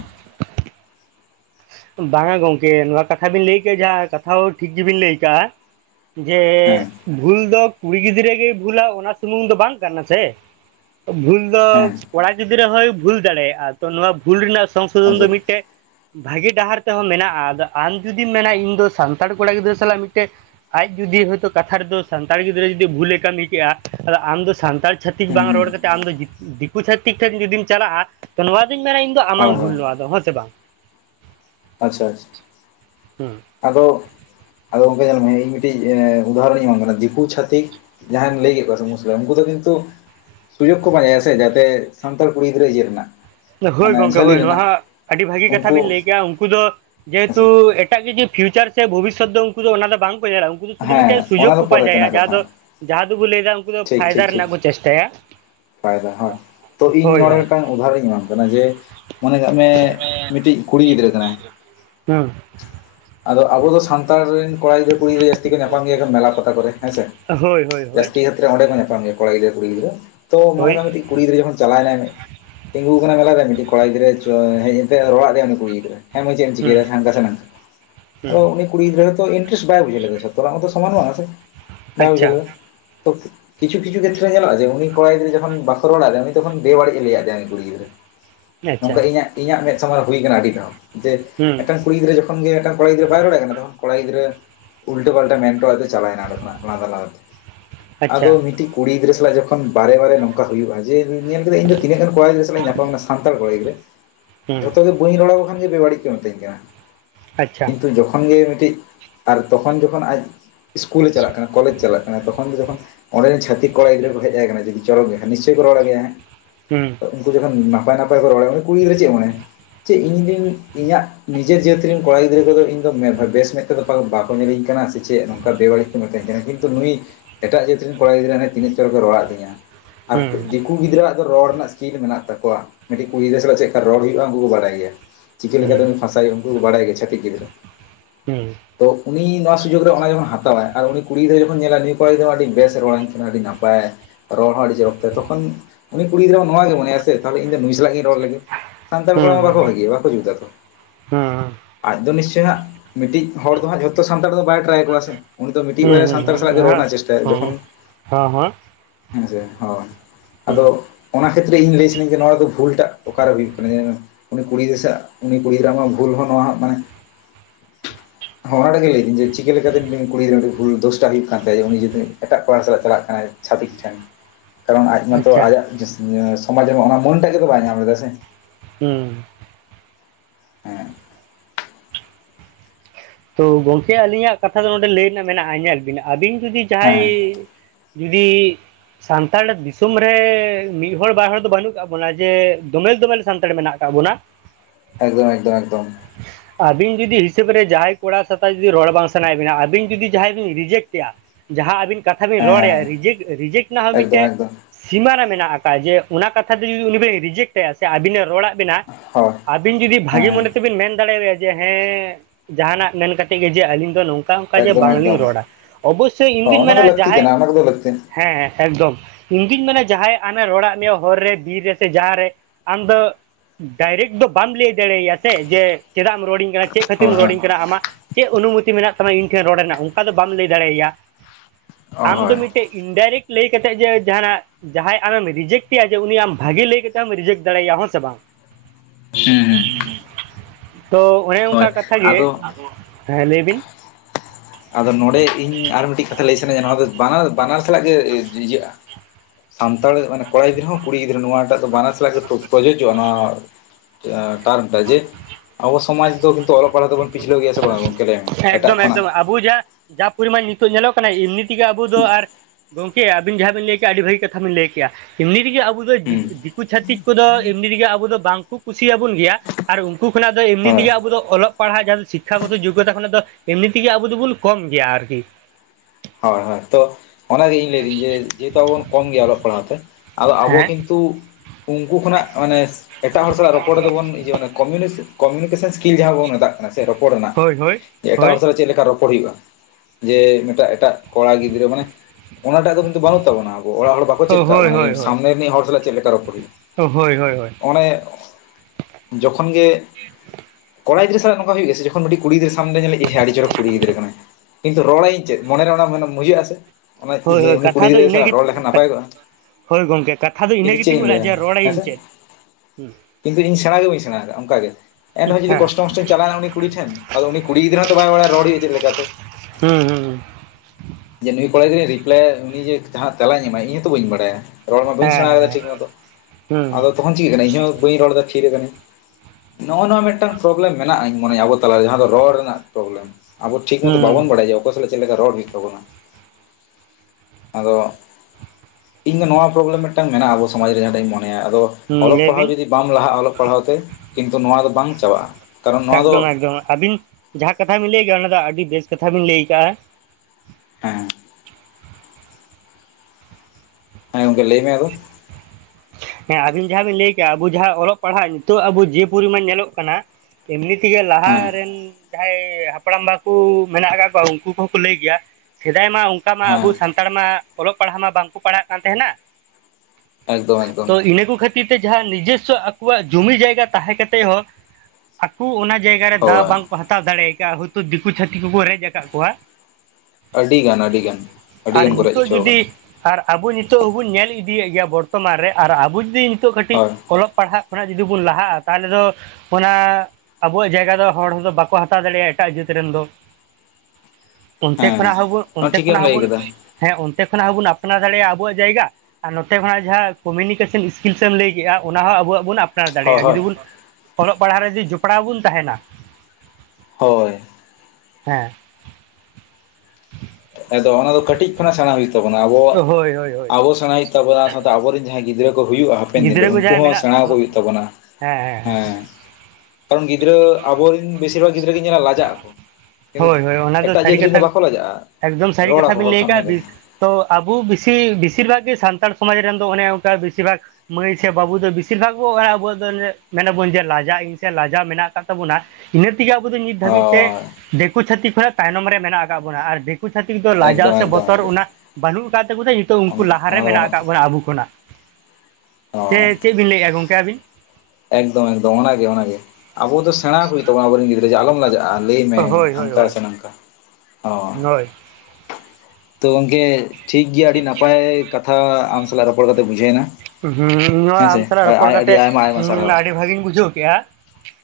ᱵᱟᱝᱟ ᱜᱚᱝᱠᱮ ᱱᱚᱣᱟ ᱠᱟᱛᱷᱟ ᱵᱤᱱ ᱞᱟᱹᱭ ᱠᱟᱜᱼᱟ ᱡᱟᱦᱟᱸ ᱠᱟᱛᱷᱟ ᱦᱚᱸ ᱴᱷᱤᱠ ᱜᱮᱵᱤᱱ ᱞᱟᱹᱭ ᱟᱠᱟᱟᱜᱼᱟ᱾ ᱡᱮ ᱦᱮᱸ ᱵᱷᱩᱞ ᱫᱚ ᱠᱩᱲᱤ ᱜᱤᱫᱽᱨᱟᱹ ᱜᱮ ᱵᱷᱩᱞᱟ ᱚᱱᱟ ᱥᱩᱢᱩᱝ ᱫᱚ ᱵᱟᱝ ᱠᱟᱱᱟ ᱥᱮ᱾ ᱵᱷᱩᱞ ᱫᱚ ᱦᱮᱸ ᱠᱚᱲᱟ ᱜᱤᱫᱽᱨᱟᱹ ᱦᱚᱸᱭ ᱵᱷᱩᱞ ᱫᱟᱲᱮᱭᱟᱜᱼᱟ ᱛᱚ ᱱᱚᱣᱟ ᱵᱷᱩᱞ ᱨᱮᱱᱟᱜ ᱥᱚᱝᱥᱳᱫᱷᱚᱱ ᱟᱪᱪᱷᱟ ᱫᱚ ᱢᱤᱫᱴᱮᱡ ᱵᱷᱟᱜᱤ ᱰᱟᱦᱟᱨ ᱛᱮᱦᱚᱸ ᱢᱮᱱᱟᱜᱼᱟ ᱟᱫᱚ ᱟᱢ ᱡᱩᱫᱤᱢ ᱢᱮᱱᱟ ᱤᱧ ᱫᱚ ᱥᱟᱱᱛᱟᱲ ᱠᱚᱲᱟ ᱜᱤᱫᱽᱨᱟᱹ ᱥᱟᱞᱟᱜ ᱢᱤᱫᱴᱮᱡ ᱟᱡ ᱡᱩᱫᱤ ᱦᱚᱭ ᱛᱳ ᱠᱟᱛᱷᱟ ᱨᱮᱫᱚ ᱥᱟᱱᱛᱟᱲ ᱜᱤᱫᱽᱨᱟᱹ ᱡᱩᱫᱤ ᱵᱷᱩᱞᱮ ᱠᱟᱹᱢᱤ ᱠᱮᱜᱼᱟ ᱟᱫᱚ ᱟᱢ ᱫᱚ ᱥᱟᱱᱛᱟᱲ ᱪᱷᱟᱹᱛᱤᱠ ᱦᱩᱸ ᱵᱟᱝ ᱦᱩᱸ ᱨᱚᱲ ᱠᱟᱛᱮ ᱟᱢ ᱫᱚ ᱡᱮ ᱫᱤᱠᱩ ᱪᱷᱟᱛᱤᱠ ᱴᱷᱮᱱ ᱡᱩᱫᱤᱢ ᱪᱟᱞᱟᱜᱼᱟ ᱱᱚᱣᱟ ᱫᱩᱧ ᱢᱮᱱᱟ ᱤᱧ ᱦᱳᱭ ᱟᱢᱟᱝ ᱦᱳᱭ ᱵᱷᱩᱞ ᱱᱚᱣᱟ ᱫᱚ, ᱦᱚᱸ ᱥᱮ ᱵᱟᱝ? ᱟᱪᱪᱷᱟ ᱪᱷᱟ ᱦᱩᱸ ᱟᱫᱚ, ᱟᱫᱚ ᱜᱚᱝᱠᱮ ᱧᱮᱞᱢᱮ ᱤᱧ ᱠᱟᱴᱤᱡ ᱩᱫᱟᱦᱚᱨᱚᱱ ᱤᱧ ᱮᱢᱟᱢ ᱠᱟᱱᱟ ᱫᱤᱠᱩ ᱪᱷᱟᱛᱤᱠ ᱡᱟᱦᱟᱸᱭᱮᱢ ᱞᱟᱹᱭ ᱠᱮᱫ ᱠᱚᱣᱟ ᱥᱮ ᱢᱩᱥᱞᱟᱹ ᱩᱱᱠᱩ ᱫᱚ ᱠᱤᱱᱛᱩ ᱥᱩᱡᱳᱜᱽ ᱠᱚ ᱯᱟᱸᱡᱟᱭᱟ ᱥᱮ ᱡᱟᱛᱮ ᱥᱟᱱᱛᱟᱲ ᱠᱩᱲᱤ ᱜᱤᱫᱽᱨᱟᱹ ᱤᱭᱟᱹ ᱨᱮᱱᱟᱜ᱾ ᱦᱳᱭ ᱢᱟᱱᱮ ᱜᱚᱝᱠᱮ ᱡᱷᱟᱹᱞᱤ ᱦᱳᱭ ᱱᱚᱣᱟ ᱨᱮᱱᱟᱜ ᱦᱟᱸᱜ ᱟᱹᱰᱤ ᱵᱷᱟᱹᱜᱤ ᱠᱟᱛᱷᱟ ᱵᱤᱱ ᱩᱱᱠᱩ ᱞᱟᱹᱭ ᱠᱮᱜᱼᱟ ᱩᱱᱠᱩ ᱫᱚ ᱦᱮᱸᱥᱮ ᱡᱮᱦᱮᱛᱩ ᱮᱴᱟᱜ ᱠᱤᱪᱷᱩ ᱯᱷᱤᱭᱩᱪᱟᱨ ᱥᱮ ᱵᱷᱚᱵᱤᱥᱚᱛ ᱫᱚ ᱩᱱᱠᱩ ᱫᱚ ᱚᱱᱟ ᱫᱚ ᱵᱟᱝᱠᱚ ᱧᱮᱞᱟ ᱩᱱᱠᱩ ᱫᱚ ᱥᱩᱫᱩ ᱢᱤᱫᱴᱮᱱ ᱦᱮᱸ ᱚᱱᱟ ᱥᱩᱡᱳᱜᱽ ᱫᱚ ᱠᱚ ᱯᱚᱨᱮ ᱯᱟᱸᱡᱟᱭᱟ ᱛᱮᱱᱟᱜ ᱡᱟᱦᱟᱸ ᱠᱟᱛᱷᱟ ᱫᱚ ᱡᱟᱦᱟᱸ ᱫᱚᱵᱚ ᱞᱟᱹᱭ ᱫᱟ ᱴᱷᱤᱠ, ᱴᱷᱤᱠ, ᱴᱷᱤᱠ, ᱯᱷᱟᱭᱫᱟ ᱦᱳᱭ ᱛᱚ ᱤᱧ ᱦᱳᱭ ᱱᱚᱰᱮ ᱦᱳᱭ ᱢᱤᱫᱴᱟᱝ ᱩᱫᱟᱦᱚᱨᱚᱱ ᱤᱧ ᱮᱢᱟᱢ ᱠᱟᱱᱟ ᱡᱮ ᱢᱚᱱᱮ ᱠᱟᱜ ᱢᱮ ᱢᱤᱫᱴᱤᱡ ᱠᱩᱲᱤ ᱜᱤᱫᱽᱨᱟᱹ ᱠᱟᱱᱟᱭ ᱦᱩᱸ ᱟᱫᱚ ᱟᱵᱚ ᱫᱚ ᱥᱟᱱᱛᱟᱲ ᱨᱮᱱ ᱠᱚᱲᱟ ᱜᱤᱫᱽᱨᱟᱹ ᱠᱩᱲᱤ ᱜᱤᱫᱽᱨᱟᱹ ᱡᱟᱹᱥᱛᱤ ᱠᱚ ᱧᱟᱯᱟᱢ ᱜᱮᱭᱟ ᱠᱚ ᱢᱮᱞᱟ ᱯᱟᱛᱟ ᱠᱚᱨᱮ ᱦᱮᱸᱥᱮ, ᱦᱳᱭ, ᱦᱳᱭ, ᱦᱳᱭ᱾ ᱪᱮ ᱠᱷᱮᱛᱨᱮ ᱚᱸᱰᱮ ᱠᱚ ᱧᱟᱯᱟᱢ ᱜᱮᱭᱟ ᱠᱚᱲᱟ ᱜᱤᱫᱽᱨᱟᱹ ᱠᱩᱲᱤ ᱜᱤᱫᱨᱟᱹ ᱛᱚ ᱢᱚᱱᱮ ᱦᱳᱭ ᱠᱟᱜ ᱢᱤᱫᱴᱤᱡ ᱠᱩᱲᱤ ᱜᱤᱫᱽᱨᱟᱹ ᱡᱚᱠᱷᱚᱱ ᱪᱟᱞᱟᱣᱱᱟᱭ ᱛᱤᱸᱜᱩ ᱠᱟᱱᱟᱭ ᱢᱮᱞᱟᱨᱮ ᱢᱤᱫᱴᱤᱡ ᱠᱚᱲᱟ ᱜᱤᱫᱽᱨᱟᱹ ᱪᱚ ᱦᱮᱡ ᱮᱱ ᱛᱮ ᱨᱚᱲ ᱟᱫᱮᱭᱟᱭ ᱠᱩᱲᱤ ᱜᱤᱫᱽᱨᱟᱹ᱾ ᱦᱮᱸ ᱢᱟᱹᱭ ᱪᱮᱫ ᱮᱢ ᱪᱤᱠᱟᱹᱭ ᱦᱩᱸ ᱫᱟ ᱦᱟᱝᱠᱟ ᱥᱮ ᱱᱟᱝᱠᱟ, ᱦᱩᱸ ᱛᱚ ᱩᱱᱤ ᱠᱩᱲᱤ ᱜᱤᱫᱽᱨᱟᱹ ᱛᱚ ᱤᱱᱴᱟᱨᱮᱥ ᱵᱟᱭ ᱵᱩᱡᱷᱟᱹᱣ ᱞᱮᱫᱟ ᱡᱷᱚᱛᱚ [unintelligible] [unintelligible] ᱥᱚᱢᱟᱱ [unintelligible] ᱥᱮ ᱵᱟᱭ ᱵᱩᱡᱷᱟᱣ ᱟᱪᱪᱷᱟ ᱞᱮᱫᱟ ᱛᱚ ᱠᱤᱪᱷᱩ ᱠᱤᱪᱷᱩ ᱠᱷᱮᱛᱨᱮ ᱧᱮᱞᱚᱜ ᱟ ᱡᱮ ᱩᱱᱤ ᱠᱚᱲᱟ ᱜᱤᱫᱨᱟᱹ ᱡᱮᱠᱷᱚᱱ ᱵᱟᱠᱚ ᱨᱚᱲ ᱟᱫᱮᱭᱟ ᱩᱱᱤ ᱛᱚᱠᱷᱚᱱ ᱵᱮᱼᱵᱟᱲᱤᱡ ᱮ ᱞᱟᱹᱭᱟ ᱟᱫᱮᱭᱟ ᱩᱱᱤ ᱠᱩᱲᱤ ᱜᱤᱽᱨᱟᱹ᱾ ᱱᱚᱝᱠᱟ ᱟᱪᱪᱷᱟ ᱤᱧᱟᱹᱜ, ᱤᱧᱟᱹᱜ ᱢᱮᱫ ᱥᱟᱢᱟᱝ ᱦᱩᱭᱠᱟᱱᱟ ᱟᱹᱰᱤ ᱫᱷᱟᱹᱳ ᱡᱮ ᱦᱩᱸ ᱢᱮᱫᱴᱟᱝ ᱠᱩᱲᱤ ᱜᱤᱫᱽᱟᱹ ᱡᱚᱠᱷᱚᱱ ᱜᱮ ᱢᱮᱫᱴᱟᱝ ᱠᱚᱲᱟ ᱜᱤᱫᱽᱨ ᱵᱟᱭ ᱨᱚᱲᱟᱭ ᱠᱟᱱᱟ ᱛᱚ ᱠᱚᱲᱟ ᱜᱤᱫᱽᱨᱟᱹ ᱩᱞᱴᱟ ᱯᱟᱞᱴᱟ ᱢᱮᱱᱴᱚ ᱠᱟᱛᱮ ᱪᱟᱞᱟᱭᱮᱱᱟᱭ ᱟᱫᱚ ᱢᱟ ᱞᱟᱸᱫᱟ ᱞᱟᱸᱫᱟ ᱛᱮ ᱟᱪᱪᱷᱟ ᱟᱫᱚ ᱢᱤᱜᱴᱤᱜ ᱠᱩᱲᱤ ᱜᱤᱫᱽᱨᱟᱹ ᱥᱟᱞᱟᱜ ᱡᱚᱠᱷᱚᱱ ᱵᱟᱨᱮ ᱵᱟᱨᱮ ᱱᱚᱝᱠᱟ ᱦᱩᱭᱩᱜᱼᱟ ᱡᱮ ᱧᱮᱞ ᱛᱮᱫᱟ ᱤᱧ ᱫᱚ ᱛᱤᱱᱟᱹᱜ ᱜᱟᱱ ᱠᱚᱲᱟ ᱜᱤᱫᱽᱨᱟᱹ ᱥᱟᱞᱟᱜ ᱤᱧ ᱧᱟᱯᱟᱢ ᱱᱟ ᱥᱟᱱᱛᱟᱲ ᱠᱚᱲᱟ ᱜᱤᱫᱽᱨᱟᱹ, ᱦᱩᱸ ᱡᱚᱛᱚ ᱜᱮ ᱵᱟᱹᱧ ᱨᱚᱲ ᱟᱠᱚ ᱠᱷᱟᱱ ᱜᱮ ᱵᱮ-ᱵᱟᱹᱲᱤᱡ ᱠᱚ ᱢᱤᱛᱟᱹᱧ ᱠᱟᱱᱟ ᱟᱪᱪᱷᱟ ᱠᱤᱱᱛᱩ ᱡᱚᱠᱷᱟᱱ ᱠᱷᱚᱱ ᱜᱮ ᱢᱤᱜᱴᱤᱡ ᱟᱨ ᱛᱚᱠᱷᱚᱱ ᱡᱚᱠᱷᱚᱱ ᱟᱡ ᱤᱥᱠᱩᱞᱮ ᱪᱟᱞᱟᱜ ᱠᱟᱱᱟ ᱠᱚᱞᱮᱡᱽ ᱪᱟᱞᱟᱜ ᱠᱟᱱᱟ ᱛᱚᱠᱷᱚᱱ [unintelligible] ᱡᱚᱠᱷᱚᱱ ᱚᱸᱰᱮ ᱪᱟᱹᱤᱠ ᱠᱚᱲᱟ ᱜᱤᱫᱽᱟᱹ ᱠᱚ ᱦᱮᱡ ᱟᱭ ᱠᱟᱱᱟ ᱡᱮᱤ ᱪᱚᱨᱚᱠ ᱜᱮ ᱟᱭᱟ ᱱᱤᱥᱪᱭ ᱠᱚ ᱨᱚᱲ ᱟᱭ ᱜᱮᱭᱟ-ᱦᱟᱸ ᱦᱩᱸ ᱩᱱᱠᱩ ᱡᱚᱠᱷᱚᱱ ᱱᱟᱯᱟᱭ ᱱᱟᱯᱟᱭ ᱠᱚ ᱨᱚᱲᱟᱭᱟ ᱩᱱᱤ ᱠᱩᱲᱤ ᱜᱤᱫᱟᱹᱨ ᱪᱮᱜ ᱢᱚᱱᱮᱭᱟ ᱪᱮᱜ ᱤᱧᱨᱮᱱ ᱤᱧᱟᱹᱜ ᱱᱤᱡᱮᱨ ᱡᱟᱹᱛᱤ ᱨᱮᱱ ᱠᱚᱲᱟ ᱜᱤᱫᱽᱨᱟᱹ ᱠᱚᱫᱚ ᱤᱧ ᱫᱚ ᱵᱮᱥ ᱢᱮ ᱵᱟᱠᱚ ᱧᱮᱞᱤᱧ ᱠᱟᱱᱟ ᱥᱮ ᱪᱮᱜ ᱱᱚᱝᱠᱟ ᱵᱮᱵᱟᱹᱲᱤᱡ ᱠᱚ ᱢᱤᱛᱟᱹᱧ ᱠᱟᱱᱟ ᱠᱤᱱᱛᱩ ᱱᱩᱭ ᱮᱴᱟᱜ ᱡᱟᱹᱛ ᱨᱮᱱ ᱠᱚᱲᱟ ᱜᱤᱫᱽᱨᱟᱹ ᱦᱟᱱᱮ ᱛᱤᱱᱟᱹᱜ ᱪᱚᱨᱚᱠ ᱮ ᱨᱚᱲᱟᱜ ᱫᱤᱧᱟ ᱟᱨ ᱦᱩᱸ ᱫᱤᱠᱩ ᱜᱤᱫᱽᱨᱟᱹᱣᱟᱜ ᱫᱚ ᱨᱚᱲ ᱨᱮᱱᱟᱜ ᱥᱠᱤᱞ ᱢᱮᱱᱟᱜ ᱛᱟᱠᱚᱣᱟ ᱢᱤᱜᱴᱤᱡ ᱠᱩᱲᱤ ᱜᱤᱫᱽᱨᱟᱹ ᱥᱟᱞᱟᱜ ᱪᱮᱜᱠᱟ ᱨᱚᱲ ᱦᱩᱭᱩᱜᱼᱟ ᱩᱱᱠᱩ ᱠᱚ ᱵᱟᱰᱟᱭ ᱜᱮᱭᱟ ᱪᱤᱠᱟᱹ ᱞᱮᱠᱟᱛᱮ ᱦᱩᱸ ᱩᱱᱤ ᱯᱷᱟᱥᱟᱭ-ᱟ ᱩᱱᱠᱩ ᱠᱚ ᱵᱟᱲᱟᱭ ᱜᱮᱭᱟ ᱪᱷᱟᱛᱤᱠ ᱜᱤᱫᱽᱨᱟᱹ ᱦᱩᱸ ᱛᱚ ᱩᱱᱤ ᱱᱚᱣᱟ ᱥᱩᱡᱳᱜᱽ ᱨᱮ ᱚᱱᱟ ᱡᱚᱠᱷᱚᱱ ᱦᱟᱛᱟᱣᱟᱭ ᱟᱨ ᱩᱱᱤ ᱠᱩᱲᱤᱫᱨᱟᱹ ᱡᱚᱠᱷᱚᱱ ᱧᱮᱞᱟᱭ ᱡᱮ ᱠᱚᱲᱟ ᱜᱤᱫᱽᱨᱟᱹ ᱢᱟ ᱟᱰᱤ ᱵᱮᱥ ᱮ ᱨᱚᱲᱟᱹᱧ ᱠᱟᱱᱟ ᱟᱰᱤ ᱱᱟᱯᱟᱭ ᱨᱚᱲ ᱦᱚᱸ ᱟᱹᱰᱤ ᱡᱚᱨᱚᱠ ᱛᱟᱭᱟ ᱛᱚᱠᱷᱚᱱ ᱩᱱᱤ ᱠᱩᱲᱤ ᱜᱤᱫᱽᱨᱟᱹ ᱱᱚᱣᱟ ᱜᱮ ᱢᱚᱱᱮᱭᱟᱭ ᱥᱮ ᱛᱟᱦᱞᱮ ᱤᱧ ᱫᱚ ᱱᱩᱭ ᱥᱟᱞᱟᱜ ᱜᱤᱧ ᱨᱚᱲ ᱞᱮᱜᱮ ᱥᱟᱱᱛᱟᱲ ᱠᱚᱲᱟ ᱢᱟ ᱵᱟᱠᱚ ᱵᱷᱟᱜᱤ ᱵᱟᱠᱚ ᱡᱩᱛᱟᱠᱚ ᱦᱩᱸᱻ ᱟᱡ ᱫᱚ ᱱᱤᱥᱪᱳᱭ ᱦᱟᱸᱜ ᱢᱤᱜᱴᱤᱡ ᱦᱚᱲ ᱫᱚ ᱦᱟᱸᱜ ᱡᱷᱚᱛᱚ ᱥᱟᱱᱛᱟᱲ ᱫᱚ ᱵᱟᱭ ᱴᱨᱟᱭ ᱠᱚᱣᱟ ᱥᱮ ᱩᱱᱤ ᱫᱚ ᱢᱤᱜᱴᱤᱡ ᱦᱩᱸ ᱵᱟᱨᱭᱟ ᱦᱩᱸ ᱥᱟᱱᱛᱟᱲ ᱦᱩᱸ ᱥᱟᱞᱟᱜ ᱨᱚᱲ ᱱᱟᱜ ᱦᱟᱸ ᱡᱚᱠᱷ ᱦᱚᱸ ᱦᱚᱸ ᱦᱚᱸ ᱦᱮᱸᱥᱮ ᱦᱳᱭ ᱦᱩᱸ ᱟᱫᱚ ᱚᱱᱟ ᱠᱷᱮᱛᱨᱮ ᱤᱧ ᱞᱟᱹᱭ ᱥᱟᱱᱟᱧ ᱠᱟᱱᱟ ᱚᱱᱟ ᱫᱚ ᱵᱷᱩᱞ ᱴᱟᱜ ᱚᱠᱟᱨᱮ ᱦᱩᱭᱩᱜ ᱠᱟᱱᱟ ᱧᱮᱞ ᱩᱱᱤ ᱠᱩᱲᱤᱫᱨᱟᱹ ᱥᱟᱜ ᱩᱱᱤ ᱠᱩᱲ ᱜᱤᱫᱨᱟᱹ ᱟᱢᱟᱜ ᱵᱷᱩᱞ ᱦᱚᱸ ᱱᱚᱣᱟ ᱢᱟᱱᱮ ᱦᱚᱸᱜᱱᱚᱰᱮ ᱜᱮ ᱡᱮ ᱪᱤᱠᱟᱹ ᱞᱮᱠᱟᱛᱮ ᱠᱩᱲᱤ ᱫᱤᱱ [unintelligible] ᱵᱷᱩᱞ ᱫᱚᱥᱴᱟ ᱦᱩᱭᱩᱜ ᱠᱟᱱ ᱩᱱᱤ ᱡᱩᱫᱤ ᱮᱴᱟᱜ ᱠᱚᱲᱟ ᱥᱟᱞᱟᱜ ᱪᱟᱞᱟᱜ ᱠᱟᱱᱟᱭ ᱪᱷᱟᱹᱛᱤᱠ ᱴᱷᱮᱱ ᱠᱟᱨᱚᱱ ᱟᱡ ᱢᱟᱛᱚ ᱟᱪᱪᱷᱟ ᱟᱭᱟᱜ ᱥᱚᱢᱟᱡᱽ ᱨᱮ ᱚᱱᱟ ᱢᱟᱹᱱ ᱴᱟᱜ ᱜᱮᱛᱚ ᱵᱟᱭ ᱧᱟᱢ ᱞᱮᱫᱟᱭ ᱥᱮ ᱦᱩᱸ ᱦᱮᱸ ᱛᱚ ᱜᱚᱝᱠᱮ ᱟᱹᱞᱤᱧᱟᱜ ᱠᱟᱛᱷᱟ ᱫᱚ ᱚᱰᱮ ᱞᱟᱹᱭ ᱨᱮᱱᱟᱜ ᱢᱮᱱᱟᱜᱼᱟ ᱧᱮᱞ ᱵᱤᱱ ᱟᱹᱵᱤᱱ ᱡᱩᱫᱤ ᱦᱮᱸ ᱡᱟᱦᱟᱸᱭ ᱡᱩᱫᱤ ᱥᱟᱱᱛᱟᱲ ᱫᱤᱥᱚᱢ ᱨᱮ ᱢᱤᱜ ᱦᱚᱲ ᱵᱟᱨ ᱦᱚᱲ ᱫᱚ ᱵᱟᱹᱱᱩᱜ ᱠᱟᱜ ᱵᱚᱱᱟ ᱡᱮ ᱫᱚᱢᱮᱞ ᱫᱚᱢᱮᱞ ᱥᱟᱱᱛᱟᱲ ᱢᱮᱱᱟᱜ ᱛᱟᱵᱚᱱᱟ ᱮᱠᱫᱚᱢ ᱮᱠᱫᱚᱢ ᱮᱠᱫᱚᱢ ᱟᱹᱵᱤᱱ ᱡᱩᱫᱤ ᱦᱤᱥᱟᱹᱵ ᱨᱮ ᱡᱟᱦᱟᱸᱭ ᱠᱚᱲᱟ ᱥᱟᱛᱮ ᱡᱩᱫᱤ ᱨᱚᱲ ᱵᱟᱝ ᱥᱟᱱᱟᱭᱮᱫ ᱵᱤᱱᱟ ᱟᱹᱵᱤᱱ ᱡᱩᱫᱤ ᱡᱟᱦᱟᱭ ᱵᱤᱱ ᱨᱤᱡᱮᱠᱴ ᱮᱭᱟ ᱡᱟᱦᱟ ᱟᱹᱵᱤᱱ ᱠᱟᱛᱷᱟ ᱵᱤᱱ ᱦᱮᱸ ᱨᱚᱲ ᱦᱮᱸ ᱮᱜᱼᱟ ᱦᱮᱸ ᱨᱤᱡᱮᱠᱴ ᱨᱤᱡᱮᱠᱴ ᱨᱮᱱᱟᱜ ᱦᱚᱸ ᱮᱠᱫᱚᱢ ᱢᱤᱫᱴᱮᱜ ᱮᱠᱫᱚᱢ ᱥᱤᱢᱟ ᱨᱮ ᱢᱮᱱᱟᱜ ᱠᱟᱜ-ᱟ ᱡᱮ ᱚᱱᱟ ᱠᱟᱛᱷᱟ ᱛᱮ ᱡᱩᱫᱤ ᱩᱱᱤ ᱵᱤᱱ ᱨᱤᱡᱮᱠᱴᱮᱭᱟ ᱥᱮ ᱟᱹᱵᱤᱱᱮ ᱨᱚᱲ ᱟᱜ ᱵᱤᱱᱟ ᱦᱳᱭ ᱟᱹᱵᱤᱱ ᱡᱩᱫᱤ ᱵᱷᱟᱜᱤ ᱦᱮᱸ ᱢᱚᱱᱮ ᱛᱮᱵᱤᱱ ᱢᱮᱱ ᱫᱟᱲᱮᱣᱟᱭᱟ ᱡᱮ ᱦᱮᱸ ᱡᱟᱦᱟᱱᱟᱜ ᱢᱮᱱ ᱠᱟᱛᱮ ᱜᱮ ᱡᱮ ᱟᱹᱞᱤᱧ ᱫᱚ ᱱᱚᱝᱠᱟ ᱱᱚᱝ ᱚᱝᱠᱟ ᱡᱮ ᱮᱠᱫᱚᱢ ᱵᱟᱝᱞᱤᱧ ᱮᱠᱫᱚᱢ ᱨᱚᱲᱟ ᱚᱵᱚᱥᱥᱳᱭ ᱦᱳᱭ ᱤᱧᱫᱩᱧ ᱚᱱᱟ ᱫᱚ ᱢᱮᱱᱟ ᱞᱟᱹᱠᱛᱤ ᱡᱟᱦᱟᱸᱭ, ᱠᱟᱱᱟ ᱚᱱᱟ ᱠᱚᱫᱚ ᱞᱟᱹᱠᱛᱤ ᱦᱮᱸ ᱦᱮᱸ ᱮᱠᱫᱚᱢ ᱤᱧᱫᱩᱧ ᱢᱮᱱᱟ ᱡᱟᱦᱟᱸᱭ ᱟᱢᱮ ᱨᱚᱲᱟᱜ ᱢᱮᱭᱟ ᱦᱚᱨ ᱨᱮ ᱵᱤᱨ ᱨᱮ ᱥᱮ ᱡᱟᱦᱟ ᱨᱮ ᱟᱢ ᱫᱚ ᱰᱟᱭᱨᱮᱠᱴ ᱫᱚ ᱵᱟᱢ ᱞᱟᱹᱭ ᱫᱟᱲᱮᱣᱭᱟ ᱥᱮ ᱡᱮ ᱪᱮᱫᱟᱜ ᱮᱢ ᱨᱚᱲᱤᱧ ᱠᱟᱱᱟ ᱪᱮᱜ ᱦᱳᱭ ᱠᱷᱟᱹᱛᱤᱨᱮᱢ ᱦᱳᱭ ᱨᱚᱲᱤᱧ ᱠᱟᱱᱟ ᱟᱢᱟᱜ ᱪᱮᱫ ᱚᱱᱩᱢᱚᱛᱤ ᱢᱮᱱᱟᱜ ᱛᱟᱢᱟ ᱤᱧ ᱴᱷᱮᱱ ᱨᱚᱲ ᱨᱮᱱᱟᱜ ᱚᱱᱠᱟ ᱫᱚ ᱵᱟᱢ ᱞᱟᱹᱭ ᱫᱟᱲᱮᱭᱟᱭᱟ ᱟᱢ ᱫᱚ ᱦᱳᱭ ᱢᱤᱜᱴᱮᱜ ᱤᱱᱰᱟᱭᱨᱮᱠᱴ ᱞᱟᱹᱭ ᱠᱟᱛᱮ ᱡᱮ ᱡᱟᱦᱟᱱᱟᱜ ᱡᱟᱦᱟᱸᱭ ᱟᱢᱮᱢ ᱨᱤᱡᱮᱠᱴᱮᱭᱟ ᱡᱮ ᱩᱱᱤ ᱟᱢ ᱵᱷᱟᱜᱮ ᱞᱟᱹᱭ ᱠᱟᱛᱮᱢ ᱨᱤᱡᱮᱠᱴ ᱫᱟᱲᱮᱭᱟᱭᱟ ᱦᱚᱸ ᱥᱮ ᱵᱟᱝ? ᱦᱩᱸ ᱦᱩᱸ ᱛᱚ ᱦᱳᱭ ᱚᱭᱮᱝᱠᱟ ᱠᱟᱛᱷᱟ ᱜᱮ, ᱟᱫᱚ ᱦᱮᱸ ᱞᱟᱹᱭ ᱵᱤᱱ ᱟᱫᱚ ᱱᱚᱸᱰᱮ ᱤᱧ ᱟᱨ ᱢᱤᱴᱤᱜ ᱠᱟᱛᱷᱟ ᱞᱟᱹᱭ ᱥᱟᱱᱟᱧᱟ ᱱᱚᱣᱟ ᱫᱚ ᱵᱟᱱᱟᱨ ᱵᱟᱱᱟᱨ ᱥᱟᱞᱟᱜ ᱜᱮ ᱤᱭᱟᱹᱜᱼᱟ ᱥᱟᱱᱛᱟᱲ ᱢᱟᱱᱮ ᱠᱚᱲᱟ ᱜᱤᱫᱽᱨᱟᱹ ᱦᱚᱸ ᱠᱩᱲᱤ ᱜᱤᱫᱽᱨᱟᱹ ᱱᱚᱣᱟᱴᱟᱜ ᱫᱚ ᱵᱟᱱᱟᱨᱥᱞᱟᱜ ᱜᱮ ᱯᱨᱚᱡᱳᱡᱚᱼᱟ ᱱᱚᱣᱟ [unintelligible] ᱡᱮ ᱟᱵᱚ ᱥᱚᱢᱟᱡᱽ ᱫᱚ ᱠᱤᱱᱛᱩ ᱚᱞ ᱯᱲᱟ ᱫᱚᱵᱚᱱ ᱯᱤᱪᱷᱟᱹᱣ ᱜᱮᱭᱟ ᱥᱮ ᱵᱟᱝ ᱜᱚᱝᱠᱮ ᱞᱟᱹᱭ ᱢᱮ ᱮᱴᱟᱜ ᱠᱷᱚᱱᱟᱜ? ᱯᱩᱡᱟ ᱡᱟ ᱯᱚᱨᱤᱢᱟᱱ ᱱᱤᱛᱚᱜ ᱧᱮᱞᱚᱜ ᱠᱟᱱᱟ ᱮᱢᱱᱤ ᱛᱮᱜᱮ ᱟᱵᱚ ᱫᱚ ᱟᱨ ᱜᱚᱢᱠᱮ ᱟᱹᱵᱤᱱ ᱡᱟᱦᱟᱸ ᱵᱤᱱ ᱞᱟᱹᱭ ᱠᱮᱜᱼᱟ ᱟᱹᱰᱤ ᱵᱷᱟᱹᱜᱤ ᱠᱟᱛᱷᱟ ᱵᱤᱱ ᱞᱟᱹᱭ ᱠᱮᱜᱼᱟ ᱮᱢᱱᱤ ᱨᱮᱜᱮ ᱟᱵᱚ ᱫᱚ ᱦᱩᱸ ᱫᱤᱠᱩ ᱪᱷᱟᱹᱛᱤᱠ ᱠᱚ ᱫᱚ ᱮᱢᱱᱤ ᱛᱮᱜᱮ ᱟᱵᱚ ᱫᱚ ᱵᱟᱝ ᱠᱚ ᱠᱩᱥᱤᱭᱟᱵᱚᱱ ᱜᱮᱭᱟ ᱟᱨ ᱩᱱᱠᱩ ᱠᱷᱚᱱᱟᱜ ᱫᱚ ᱮᱢᱱᱤ ᱦᱳᱭ ᱛᱮᱜᱮ ᱟᱵᱚ ᱫᱚ ᱚᱞᱚᱜ ᱯᱟᱲᱦᱟᱜᱼᱟ ᱡᱟᱦᱟᱸ ᱫᱚ ᱥᱤᱠᱠᱷᱟ ᱜᱚᱛᱚ ᱡᱳᱜᱚᱛᱟ ᱠᱷᱱᱟᱜ ᱫᱚ ᱮᱢᱱᱤ ᱛᱮᱜᱮ ᱟᱵᱚ ᱫᱚᱵᱚᱱ ᱠᱚᱢ ᱜᱮᱭᱟ ᱟᱨᱠᱤ᱾ ᱦᱳᱭ ᱦᱳᱭ ᱛᱚ ᱚᱱᱟᱜᱮ ᱤᱧ ᱞᱟᱹᱭᱫᱟᱹᱧ ᱡᱮ ᱡᱦᱮᱛᱩ ᱟᱵᱚᱱ ᱠᱚᱢ ᱜᱮᱭᱟ ᱚᱞᱚᱜ ᱯᱟᱲᱦᱟᱶ ᱛᱮ ᱟᱫᱚ ᱟᱵᱚ ᱦᱮᱸ ᱠᱤᱱᱛᱩ ᱩᱱᱠᱩ ᱠᱷᱚᱱᱟᱜ ᱢᱟᱱᱮ ᱮᱴᱟᱜ ᱦᱚᱲ ᱥᱟᱞᱟᱜ ᱨᱚᱯᱚᱲ ᱫᱚᱵᱚᱱ ᱤᱭᱟᱹ ᱢᱟᱱᱮ [inaudible] ᱟᱹᱠᱤᱞ ᱡᱟᱦᱟᱸ ᱵᱚᱱ ᱢᱮᱛᱟᱜ ᱠᱟᱱᱟ ᱥᱮ ᱨᱚᱯᱚᱲ ᱨᱮᱱᱟᱜ ᱦᱳᱭ ᱦᱳᱭ ᱮᱴᱟᱜ ᱦᱳᱭ ᱦᱚᱲ ᱥᱟᱞᱟᱜ ᱪᱮᱫ ᱞᱮᱠᱟ ᱨᱚᱯᱚᱲ ᱦᱩᱭᱩᱜᱼᱟ, ᱡᱮ ᱢᱤᱫᱴᱟᱜ ᱮᱴᱟᱜ ᱠᱚᱲᱟ ᱜᱤᱫᱽᱨᱟᱹ ᱢᱟᱱᱮ ᱚᱱᱟᱴᱟᱜ ᱫᱚ ᱠᱤᱱᱛᱩ ᱵᱟᱹᱱᱩᱜ ᱛᱟᱵᱚᱱᱟ ᱟᱵᱚ, ᱚᱲᱟᱜ ᱦᱚᱲ ᱵᱟᱠᱚ ᱪᱮᱫ ᱦᱳᱭ ᱠᱟᱜ ᱦᱳᱭ ᱵᱱᱟ ᱡᱮ ᱦᱳᱭ ᱥᱟᱢᱱᱮ ᱨᱤᱱᱤᱡ ᱦᱚᱲ ᱥᱟᱞᱟᱜ ᱪᱮᱫ ᱞᱮᱠᱟ ᱨᱚᱯᱚᱲ ᱦᱩᱭᱩᱜᱼᱟ᱾ ᱦᱳᱭ ᱦᱳᱭ ᱦᱳᱭ ᱚᱱᱮ ᱡᱚᱠᱷᱚᱱ ᱜᱮ ᱠᱚᱲᱟ ᱜᱤᱫᱽᱨᱟᱹ ᱥᱟᱞᱟᱜ ᱱᱚᱝᱠᱟ ᱦᱩᱭᱩᱜᱼᱟ ᱥᱮ ᱡᱚᱠᱷᱚᱱ ᱢᱤᱫᱴ ᱠᱩᱲᱤ ᱜᱤᱫᱽᱨᱟᱹ ᱥᱟᱢᱱᱮ ᱧᱮᱞᱮ ᱮᱭᱟ ᱟᱹᱰᱤ ᱪᱮᱚᱨᱠ ᱠᱩᱲᱤ ᱜᱤᱫᱽᱨᱟᱹ ᱠᱟᱱᱟᱭ ᱠᱤᱱᱛᱩ ᱨᱚᱲ ᱟᱹᱤᱧ ᱪᱮᱫ, ᱢᱚᱱᱮᱨᱮ ᱚᱱᱟ ᱤᱭᱟᱹᱟ ᱥᱮ ᱚᱱᱟ ᱦᱳᱭ ᱦᱮ ᱦᱳᱭ ᱩᱱᱤ ᱠᱩᱲᱤ ᱠᱟᱛᱷᱟ ᱫᱚ ᱜᱤᱫᱽᱨᱟᱹ ᱥᱟᱞᱟᱜ ᱤᱱᱟᱹᱜᱮ ᱨᱚᱲ ᱞᱮᱠᱷᱟᱱ ᱱᱟᱯᱟᱭ ᱠᱚᱜᱼᱟ᱾ ᱦᱳᱭ ᱜᱚᱢᱠᱮ ᱠᱟᱛᱷᱟ ᱫᱚ ᱤᱱᱟᱹ ᱠᱤᱱᱛᱩ ᱜᱮ ᱪᱮᱫ ᱤᱧ ᱛᱤᱜᱩᱱᱟ ᱞᱟᱹᱭᱟ ᱡᱮ ᱨᱚᱲ ᱟᱹᱤᱧ ᱦᱮᱸᱥᱮ ᱪᱮᱫ? ᱠᱤᱱᱛᱩ ᱤᱧ ᱥᱮᱬᱟ ᱜᱮ ᱵᱟᱹᱧ ᱥᱮᱬᱟᱠᱟᱸᱜᱼᱟ ᱚᱱᱠᱟ ᱜᱮ, ᱮᱱᱦᱚᱸ ᱡᱩᱫᱤ ᱦᱮᱸ ᱠᱚᱥᱴᱚ ᱢᱚᱥᱴᱚᱧ ᱪᱟᱞᱟᱣᱱᱟ ᱩᱱᱤ ᱠᱩᱲᱤ ᱴᱷᱮᱱ ᱟᱫᱚ ᱩᱱᱤ ᱠᱩᱲᱤ ᱜᱤᱫᱽᱨᱟᱹ ᱦᱚᱸ ᱛᱚ ᱵᱟᱭ ᱵᱟᱲᱟᱭᱟ ᱨᱚᱲ ᱦᱩᱭᱩᱜᱼᱟ ᱪᱮᱫ ᱞᱮᱠᱟᱛᱮ? ᱦᱩᱸ ᱦᱩᱸ ᱡᱮ ᱱᱩᱭ ᱠᱚᱲᱟ ᱜᱤᱫᱽᱨᱟᱹ ᱨᱤᱯᱞᱟᱭ ᱩᱱᱤ ᱡᱮ ᱡᱟᱦᱟᱸ ᱱᱟᱜ ᱛᱮᱟᱞᱟᱧ ᱮᱢᱟᱭ ᱤᱧ ᱦᱚᱸᱛᱚ ᱵᱟᱹᱧ ᱵᱟᱲᱟᱭᱟ᱾ ᱨᱚᱲ ᱢᱟ ᱵᱟᱹᱧ ᱥᱮᱬᱟ ᱟᱠᱟᱫᱟ ᱦᱮᱸ ᱴᱷᱤᱠ ᱢᱚᱛᱚ ᱦᱮᱸ ᱟᱫᱚ ᱛᱚᱠᱷᱚᱱ ᱪᱤᱠᱟᱹᱜ ᱠᱟᱱᱟ ᱤᱧᱦᱚ ᱵᱟᱹᱧ ᱨᱚᱲ ᱫᱟ ᱯᱷᱤᱨ ᱠᱟᱹᱱᱤᱧ, ᱱᱚᱜᱼ ᱱᱚᱣᱟ ᱢᱤᱫᱴᱟᱝ ᱯᱨᱚᱵᱞᱮᱢ ᱢᱮᱱᱟᱜᱼᱟ ᱢᱚᱱᱮᱭᱟ ᱟᱵᱚ ᱛᱟᱞᱟᱨᱮ ᱡᱟᱦᱟᱸ ᱫᱚ ᱨᱚᱲ ᱨᱮᱱᱟᱜ ᱯᱨᱚᱵᱞᱮᱢ᱾ ᱟᱵᱚ ᱴᱷᱤᱠ ᱞᱮᱠᱟ ᱵᱟᱵᱚᱱ ᱦᱩᱸ ᱵᱟᱲᱟᱭᱟ ᱚᱠᱚᱭ ᱥᱟᱞᱟᱜ ᱪᱮᱫ ᱞᱮᱠᱟ ᱨᱚᱲ ᱦᱩᱭᱩᱜ ᱛᱟᱵᱚᱱᱟ᱾ ᱟᱫᱚ ᱤᱧ ᱫᱚ ᱱᱚᱣᱟ ᱯᱨᱚᱵᱞᱮᱢ ᱢᱤᱫᱟᱝ ᱢᱮᱱᱟᱜᱼᱟ ᱟᱵᱚ ᱥᱚᱢᱟᱡ ᱨᱮ ᱡᱟᱦᱟᱸᱴᱟᱜ ᱤᱧ ᱢᱚᱱᱮᱭᱟ ᱟᱫᱚ ᱦᱩᱸ ᱚᱞᱚᱜ ᱞᱟᱹᱭ ᱯᱟᱲᱦᱟᱣ ᱵᱤᱱ ᱡᱩᱫᱤ ᱵᱟᱢ ᱞᱟᱦᱟᱜᱼᱟ ᱚᱞᱚᱜ ᱯᱟᱲᱦᱟᱣ ᱛᱮ ᱠᱤᱱᱛᱩ ᱱᱚᱣᱟ ᱫᱚ ᱵᱟᱝ ᱪᱟᱵᱟᱜᱼᱟ᱾ ᱠᱟᱨᱚᱱ ᱱᱚᱣᱟ ᱫᱚ ᱮᱠᱫᱚᱢ ᱮᱠᱫᱚᱢ ᱟᱹᱵᱤᱱ ᱡᱟᱦᱟᱸ ᱠᱟᱛᱷᱟ ᱵᱤᱱ ᱞᱟᱹᱭ ᱠᱟᱜᱼᱟ ᱚᱱᱟ ᱫᱚ ᱟᱹᱰᱤ ᱵᱮᱥ ᱠᱟᱛᱷᱟ ᱵᱤᱱ ᱞᱟᱹᱭ ᱠᱟᱜᱼᱟ᱾ ᱦᱮᱸ ᱦᱮᱸ ᱜᱚᱝᱠᱮ ᱞᱟᱹᱭᱢᱮ ᱟᱫᱚ ᱦᱮᱸ ᱟᱹᱵᱤᱱ ᱡᱟᱦᱟᱸ ᱵᱤᱱ ᱞᱟᱹᱭ ᱠᱟᱜᱼᱟ ᱟᱵᱚ ᱡᱟᱦᱟᱸ ᱚᱞᱚᱜ ᱯᱟᱲᱦᱟᱜ ᱱᱤᱛᱚᱜ ᱟᱵᱚ ᱡᱮ ᱯᱚᱨᱤᱢᱟᱱ ᱧᱮᱞᱚᱜ ᱠᱟᱱᱟ ᱮᱢᱱᱤ ᱮᱢᱱᱤ ᱛᱮᱜᱮ ᱞᱟᱦᱟ ᱦᱮᱸ ᱨᱮᱱ ᱡᱟᱦᱟᱸᱭ ᱦᱟᱯᱲᱟᱢ ᱵᱟᱠᱚ ᱢᱮᱱᱟᱜ ᱟᱠᱟᱫ ᱠᱚᱣᱟ ᱩᱱᱠᱩ ᱠᱚᱦᱚᱸ ᱠᱚ ᱞᱟᱹᱭ ᱜᱮᱭᱟ, ᱥᱮᱫᱟᱭ ᱢᱟ ᱚᱝᱠᱟ ᱢᱟ ᱦᱮᱸ ᱟᱵᱚ ᱥᱟᱱᱛᱟᱲ ᱢᱟ ᱚᱞᱚᱜ ᱯᱟᱲᱦᱟᱣ ᱢᱟ ᱵᱟᱝᱠᱚ ᱯᱟᱲᱦᱟᱜ ᱠᱟᱱ ᱛᱟᱦᱮᱱᱟ᱾ ᱮᱠᱫᱚᱢ ᱮᱠᱫᱚᱢ ᱛᱚ ᱤᱱᱟᱹ ᱠᱚ ᱠᱷᱟᱹᱛᱤᱨ ᱛᱮ ᱡᱟᱦᱟᱸ ᱱᱤᱡᱮᱥᱥᱚ ᱟᱠᱚᱣᱟᱜ ᱡᱚᱢᱤ ᱡᱟᱭᱜᱟ ᱛᱟᱦᱮᱸ ᱠᱟᱛᱮ ᱦᱚᱸ ᱟᱠᱚ ᱚᱱᱟ ᱡᱟᱭᱜᱟ ᱨᱮ ᱫᱟᱣ ᱦᱳᱭ ᱵᱟᱝᱠᱚ ᱦᱟᱛᱟᱣ ᱫᱟᱲᱮ ᱟᱠᱟᱫᱼᱟ ᱦᱚᱭᱛᱳ ᱫᱤᱠᱩ ᱪᱷᱟᱛᱤᱠ ᱠᱚᱠᱚ ᱨᱮᱡ ᱟᱠᱟᱫ ᱠᱚᱣᱟ᱾ ᱟᱹᱰᱤ ᱜᱟᱱ ᱟᱹᱰᱤ ᱜᱟᱱ ᱟᱹᱰᱤ ᱟᱨ ᱜᱟᱱ ᱠᱚ ᱨᱮᱡ ᱱᱤᱛᱚᱜ ᱦᱚᱪᱚ ᱟᱠᱟᱱᱟ᱾ ᱡᱩᱫᱤ ᱟᱨ ᱟᱵᱚ ᱱᱤᱛᱚᱜ ᱦᱚᱸᱵᱚᱱ ᱧᱮᱞ ᱤᱫᱤᱭᱮᱫ ᱜᱮᱭᱟ ᱵᱚᱨᱛᱚᱢᱟᱱ ᱨᱮ ᱟᱨ ᱟᱵᱚ ᱡᱩᱫᱤ ᱱᱤᱛᱚᱜ ᱠᱟᱹᱴᱤᱡ ᱦᱳᱭ ᱚᱞᱚᱜ ᱯᱟᱲᱦᱟᱜ [inaudible] ᱡᱩᱫᱤ ᱵᱚᱱ ᱞᱟᱦᱟᱼᱟ ᱛᱟᱦᱚᱞᱮ ᱫᱚ ᱚᱱᱟ ᱟᱵᱚᱣᱟᱜ ᱡᱟᱭᱜᱟ ᱫᱚ ᱦᱚᱲᱫᱚ ᱵᱟᱠᱚ ᱦᱟᱛᱟᱣ ᱫᱟᱲᱮᱭᱟᱜᱼᱟ ᱮᱴᱟᱜ ᱡᱟᱹᱛ ᱨᱮᱱ ᱫᱚ᱾ ᱚᱱᱛᱮ ᱦᱮᱸ ᱠᱷᱚᱱᱟᱜ ᱦᱚᱸᱵᱚᱱ ᱦᱚᱸ ᱚᱱᱛᱮ ᱴᱷᱤᱠ ᱜᱮᱢ ᱠᱷᱚᱱᱟᱜ ᱞᱟᱹᱭ ᱦᱚᱸᱵᱚᱱ ᱠᱟᱫᱟ ᱦᱮᱸ ᱚᱱᱛᱮ ᱠᱷᱚᱱᱟᱜ ᱦᱚᱸᱵᱚᱱ ᱟᱯᱱᱟᱨ ᱫᱟᱲᱮᱭᱟᱜᱼᱟ ᱟᱵᱚᱣᱟᱜ ᱡᱟᱭᱜᱟ, ᱟᱨ ᱱᱚᱛᱮ ᱠᱷᱚᱱᱟᱜ ᱡᱟᱦᱟᱸ ᱠᱩᱢᱤᱱᱤᱠᱮᱥᱮᱱ ᱤᱥᱠᱤᱞᱥ ᱮᱢ ᱞᱟᱹᱭ ᱠᱮᱜᱼᱟ ᱚᱱᱟ ᱦᱚᱸᱚᱸ ᱟᱵᱚᱣᱟᱜ ᱵᱚᱱ ᱟᱯᱱᱟᱨ ᱦᱳᱭ ᱫᱟᱲᱮᱭᱟᱜᱼᱟ, ᱦᱳᱭ ᱡᱩᱫᱤ ᱵᱚᱱ ᱚᱞᱚᱜ ᱯᱟᱲᱦᱟᱜ ᱨᱮ ᱡᱩᱫᱤ ᱡᱚᱯᱲᱟᱣ ᱵᱚᱱ ᱛᱟᱦᱮᱱᱟ᱾ ᱦᱳᱭ ᱦᱮᱸ ᱟᱫᱚ ᱚᱱᱟ ᱫᱚ ᱠᱟᱹᱴᱤᱡ ᱠᱷᱚᱱᱟᱜ ᱥᱮᱬᱟ ᱦᱩᱭᱩᱜ ᱛᱟᱵᱚᱱᱟ ᱟᱵᱚ ᱦᱳᱭ ᱦᱳᱭ ᱦᱳᱭ ᱟᱵᱚ ᱥᱮᱬᱟ ᱦᱩᱭᱩᱜ ᱛᱟᱵᱚᱱᱟ᱾ ᱟᱵᱚᱨᱮᱱ ᱡᱟᱦᱟᱸᱭ ᱜᱤᱫᱽᱨᱟᱹ ᱠᱚ ᱦᱩᱭᱩᱜᱼᱟ ᱦᱟᱯᱮᱱ ᱫᱤᱱ ᱨᱮ ᱜᱤᱫᱽᱨᱟᱹ ᱠᱚ ᱩᱱᱠᱩ ᱡᱟᱦᱟᱸᱭ ᱦᱚᱸ ᱢᱮᱱᱟᱜ ᱥᱮᱬᱟ ᱟᱠᱚ ᱦᱩᱭᱩᱜ ᱛᱟᱵᱚᱱᱟ᱾ ᱦᱮᱸ ᱠᱟᱨᱚᱱ ᱜᱤᱫᱽᱨᱟᱹ ᱟᱵᱚᱨᱮᱱ ᱵᱮᱥᱤᱨ ᱵᱷᱟᱜᱽ ᱜᱤᱫᱽᱨᱟᱹ ᱜᱮᱧ ᱧᱮᱞᱟ ᱞᱟᱡᱟᱜ ᱟᱠᱚ, ᱠᱤᱱᱛᱩ ᱦᱳᱭ ᱦᱳᱭ ᱚᱱᱟ ᱮᱴᱟᱜ ᱥᱟᱹᱨᱤ ᱡᱟᱹᱛ ᱨᱮᱱ ᱫᱚ ᱠᱟᱛᱷᱟ ᱵᱟᱠᱚ ᱞᱟᱡᱟᱜᱼᱟ᱾ ᱮᱠᱫᱚᱢ ᱥᱟᱹᱨᱤ ᱨᱚᱲ ᱠᱟᱛᱷᱟ ᱟᱠᱚ ᱵᱤᱱ ᱦᱚᱲ ᱞᱟᱹᱭ ᱥᱟᱢᱱᱮ ᱨᱮ ᱟᱠᱟᱫᱼᱟ᱾ ᱛᱚ ᱟᱵᱚ ᱵᱮᱥᱤ ᱵᱮᱥᱤᱨ ᱵᱷᱟᱜ ᱜᱮ ᱥᱟᱱᱛᱟᱲ ᱥᱚᱢᱟᱡᱽ ᱨᱮᱱ ᱫᱚ ᱚᱱᱮ ᱚᱱᱠᱟ ᱵᱮᱥᱤᱨ ᱵᱷᱟᱜᱽ ᱢᱟᱹᱭ ᱥᱮ ᱵᱟᱹᱵᱩ ᱫᱚ ᱵᱮᱥᱤᱨ ᱵᱷᱟᱜᱽ ᱵᱚ [unintelligible] ᱟᱵᱚᱣᱟᱜ ᱫᱚ ᱢᱮᱱᱟᱵᱚᱱ ᱡᱮ ᱞᱟᱡᱟᱜ ᱤᱧ ᱥᱮ ᱞᱟᱡᱟ ᱡᱟ ᱢᱮᱱᱟᱜ ᱠᱟᱫ ᱛᱟᱵᱚᱱᱟ ᱤᱱᱟᱹ ᱛᱮᱜᱮ ᱟᱵᱩ ᱫᱚ ᱱᱤᱛ ᱫᱷᱟᱹᱵᱤᱡ ᱛᱮ ᱦᱳᱭ ᱫᱤᱠᱩ ᱪᱷᱟᱹᱛᱤᱠ ᱠᱷᱚᱱᱟᱜ ᱛᱟᱭᱱᱚᱢ ᱨᱮ ᱢᱮᱱᱟᱜ ᱠᱟᱫ ᱵᱚᱱᱟ ᱟᱨ ᱫᱤᱠᱩ ᱪᱷᱟᱛᱤᱠ ᱫᱚ ᱞᱟᱡᱟᱣ ᱮᱠᱫᱚᱢ ᱥᱮ ᱮᱠᱫᱚᱢ ᱵᱚᱛᱚᱨ ᱮᱠᱫᱚᱢ ᱚᱱᱟ ᱵᱟᱹᱱᱩᱜ ᱠᱟᱫ ᱛᱟᱠᱚ ᱛᱮ ᱱᱤᱛᱚᱜ ᱩᱱᱠᱩ ᱞᱟᱦᱟᱨᱮ ᱚᱱᱟ ᱫᱚ ᱢᱮᱱᱟᱜ ᱵᱟᱹᱱᱩᱜ ᱠᱟ ᱵᱚᱱᱟ ᱟᱵᱩ ᱠᱷᱚᱱᱟᱜ ᱥᱮ ᱛᱟᱠᱚᱣᱟ᱾ ᱦᱳᱭ ᱪᱮᱫ ᱵᱤᱱ ᱞᱟᱹᱭᱮᱫᱼᱟ ᱜᱚᱢᱠᱮ ᱟᱹᱵᱤᱱ? ᱮᱠᱫᱚᱢ ᱮᱠᱫᱚᱢ ᱚᱱᱟᱜᱮ ᱚᱱᱟᱜᱮ ᱟᱵᱚ ᱫᱚ ᱥᱮᱬᱟ ᱟᱠᱚ ᱦᱩᱭᱩᱜ ᱛᱟᱵᱚᱱᱟ ᱟᱵᱚᱨᱮᱱ ᱜᱤᱫᱽᱨᱟᱹ ᱡᱮ ᱟᱞᱚᱢ ᱞᱟᱡᱟᱜᱼᱟ ᱞᱟᱹᱭ ᱢᱮ ᱦᱳᱭ ᱦᱳᱭ ᱦᱳᱭ ᱦᱟᱱᱠᱟ ᱦᱳᱭ ᱥᱮ ᱱᱚᱝᱠᱟ, ᱦᱚᱸ ᱛᱚ ᱜᱚᱝᱠᱮ ᱴᱷᱤᱠ ᱜᱮᱭᱟ ᱟᱹᱰᱤ ᱱᱟᱯᱟᱭ ᱠᱟᱛᱷᱟ ᱟᱢ ᱥᱟᱞᱟᱜ ᱨᱚᱯᱚᱲ ᱠᱟᱛᱮ ᱵᱩᱡᱷᱟᱹᱣ ᱮᱱᱟ ᱦᱩᱸ ᱤᱧ ᱦᱚᱸ ᱟᱢ ᱦᱮᱸᱥᱮ ᱥᱟᱞᱟᱜ ᱨᱚᱯᱚᱲ ᱟᱹᱰᱤ ᱠᱟᱛᱮ ᱟᱭᱢᱟ ᱟᱭᱢᱟ ᱩ ᱥᱟᱨᱦᱟᱣ ᱟᱹᱰᱤ ᱵᱷᱟᱹᱜᱤᱧ ᱵᱩᱡᱷᱟᱹᱣ ᱠᱮᱫᱼᱟ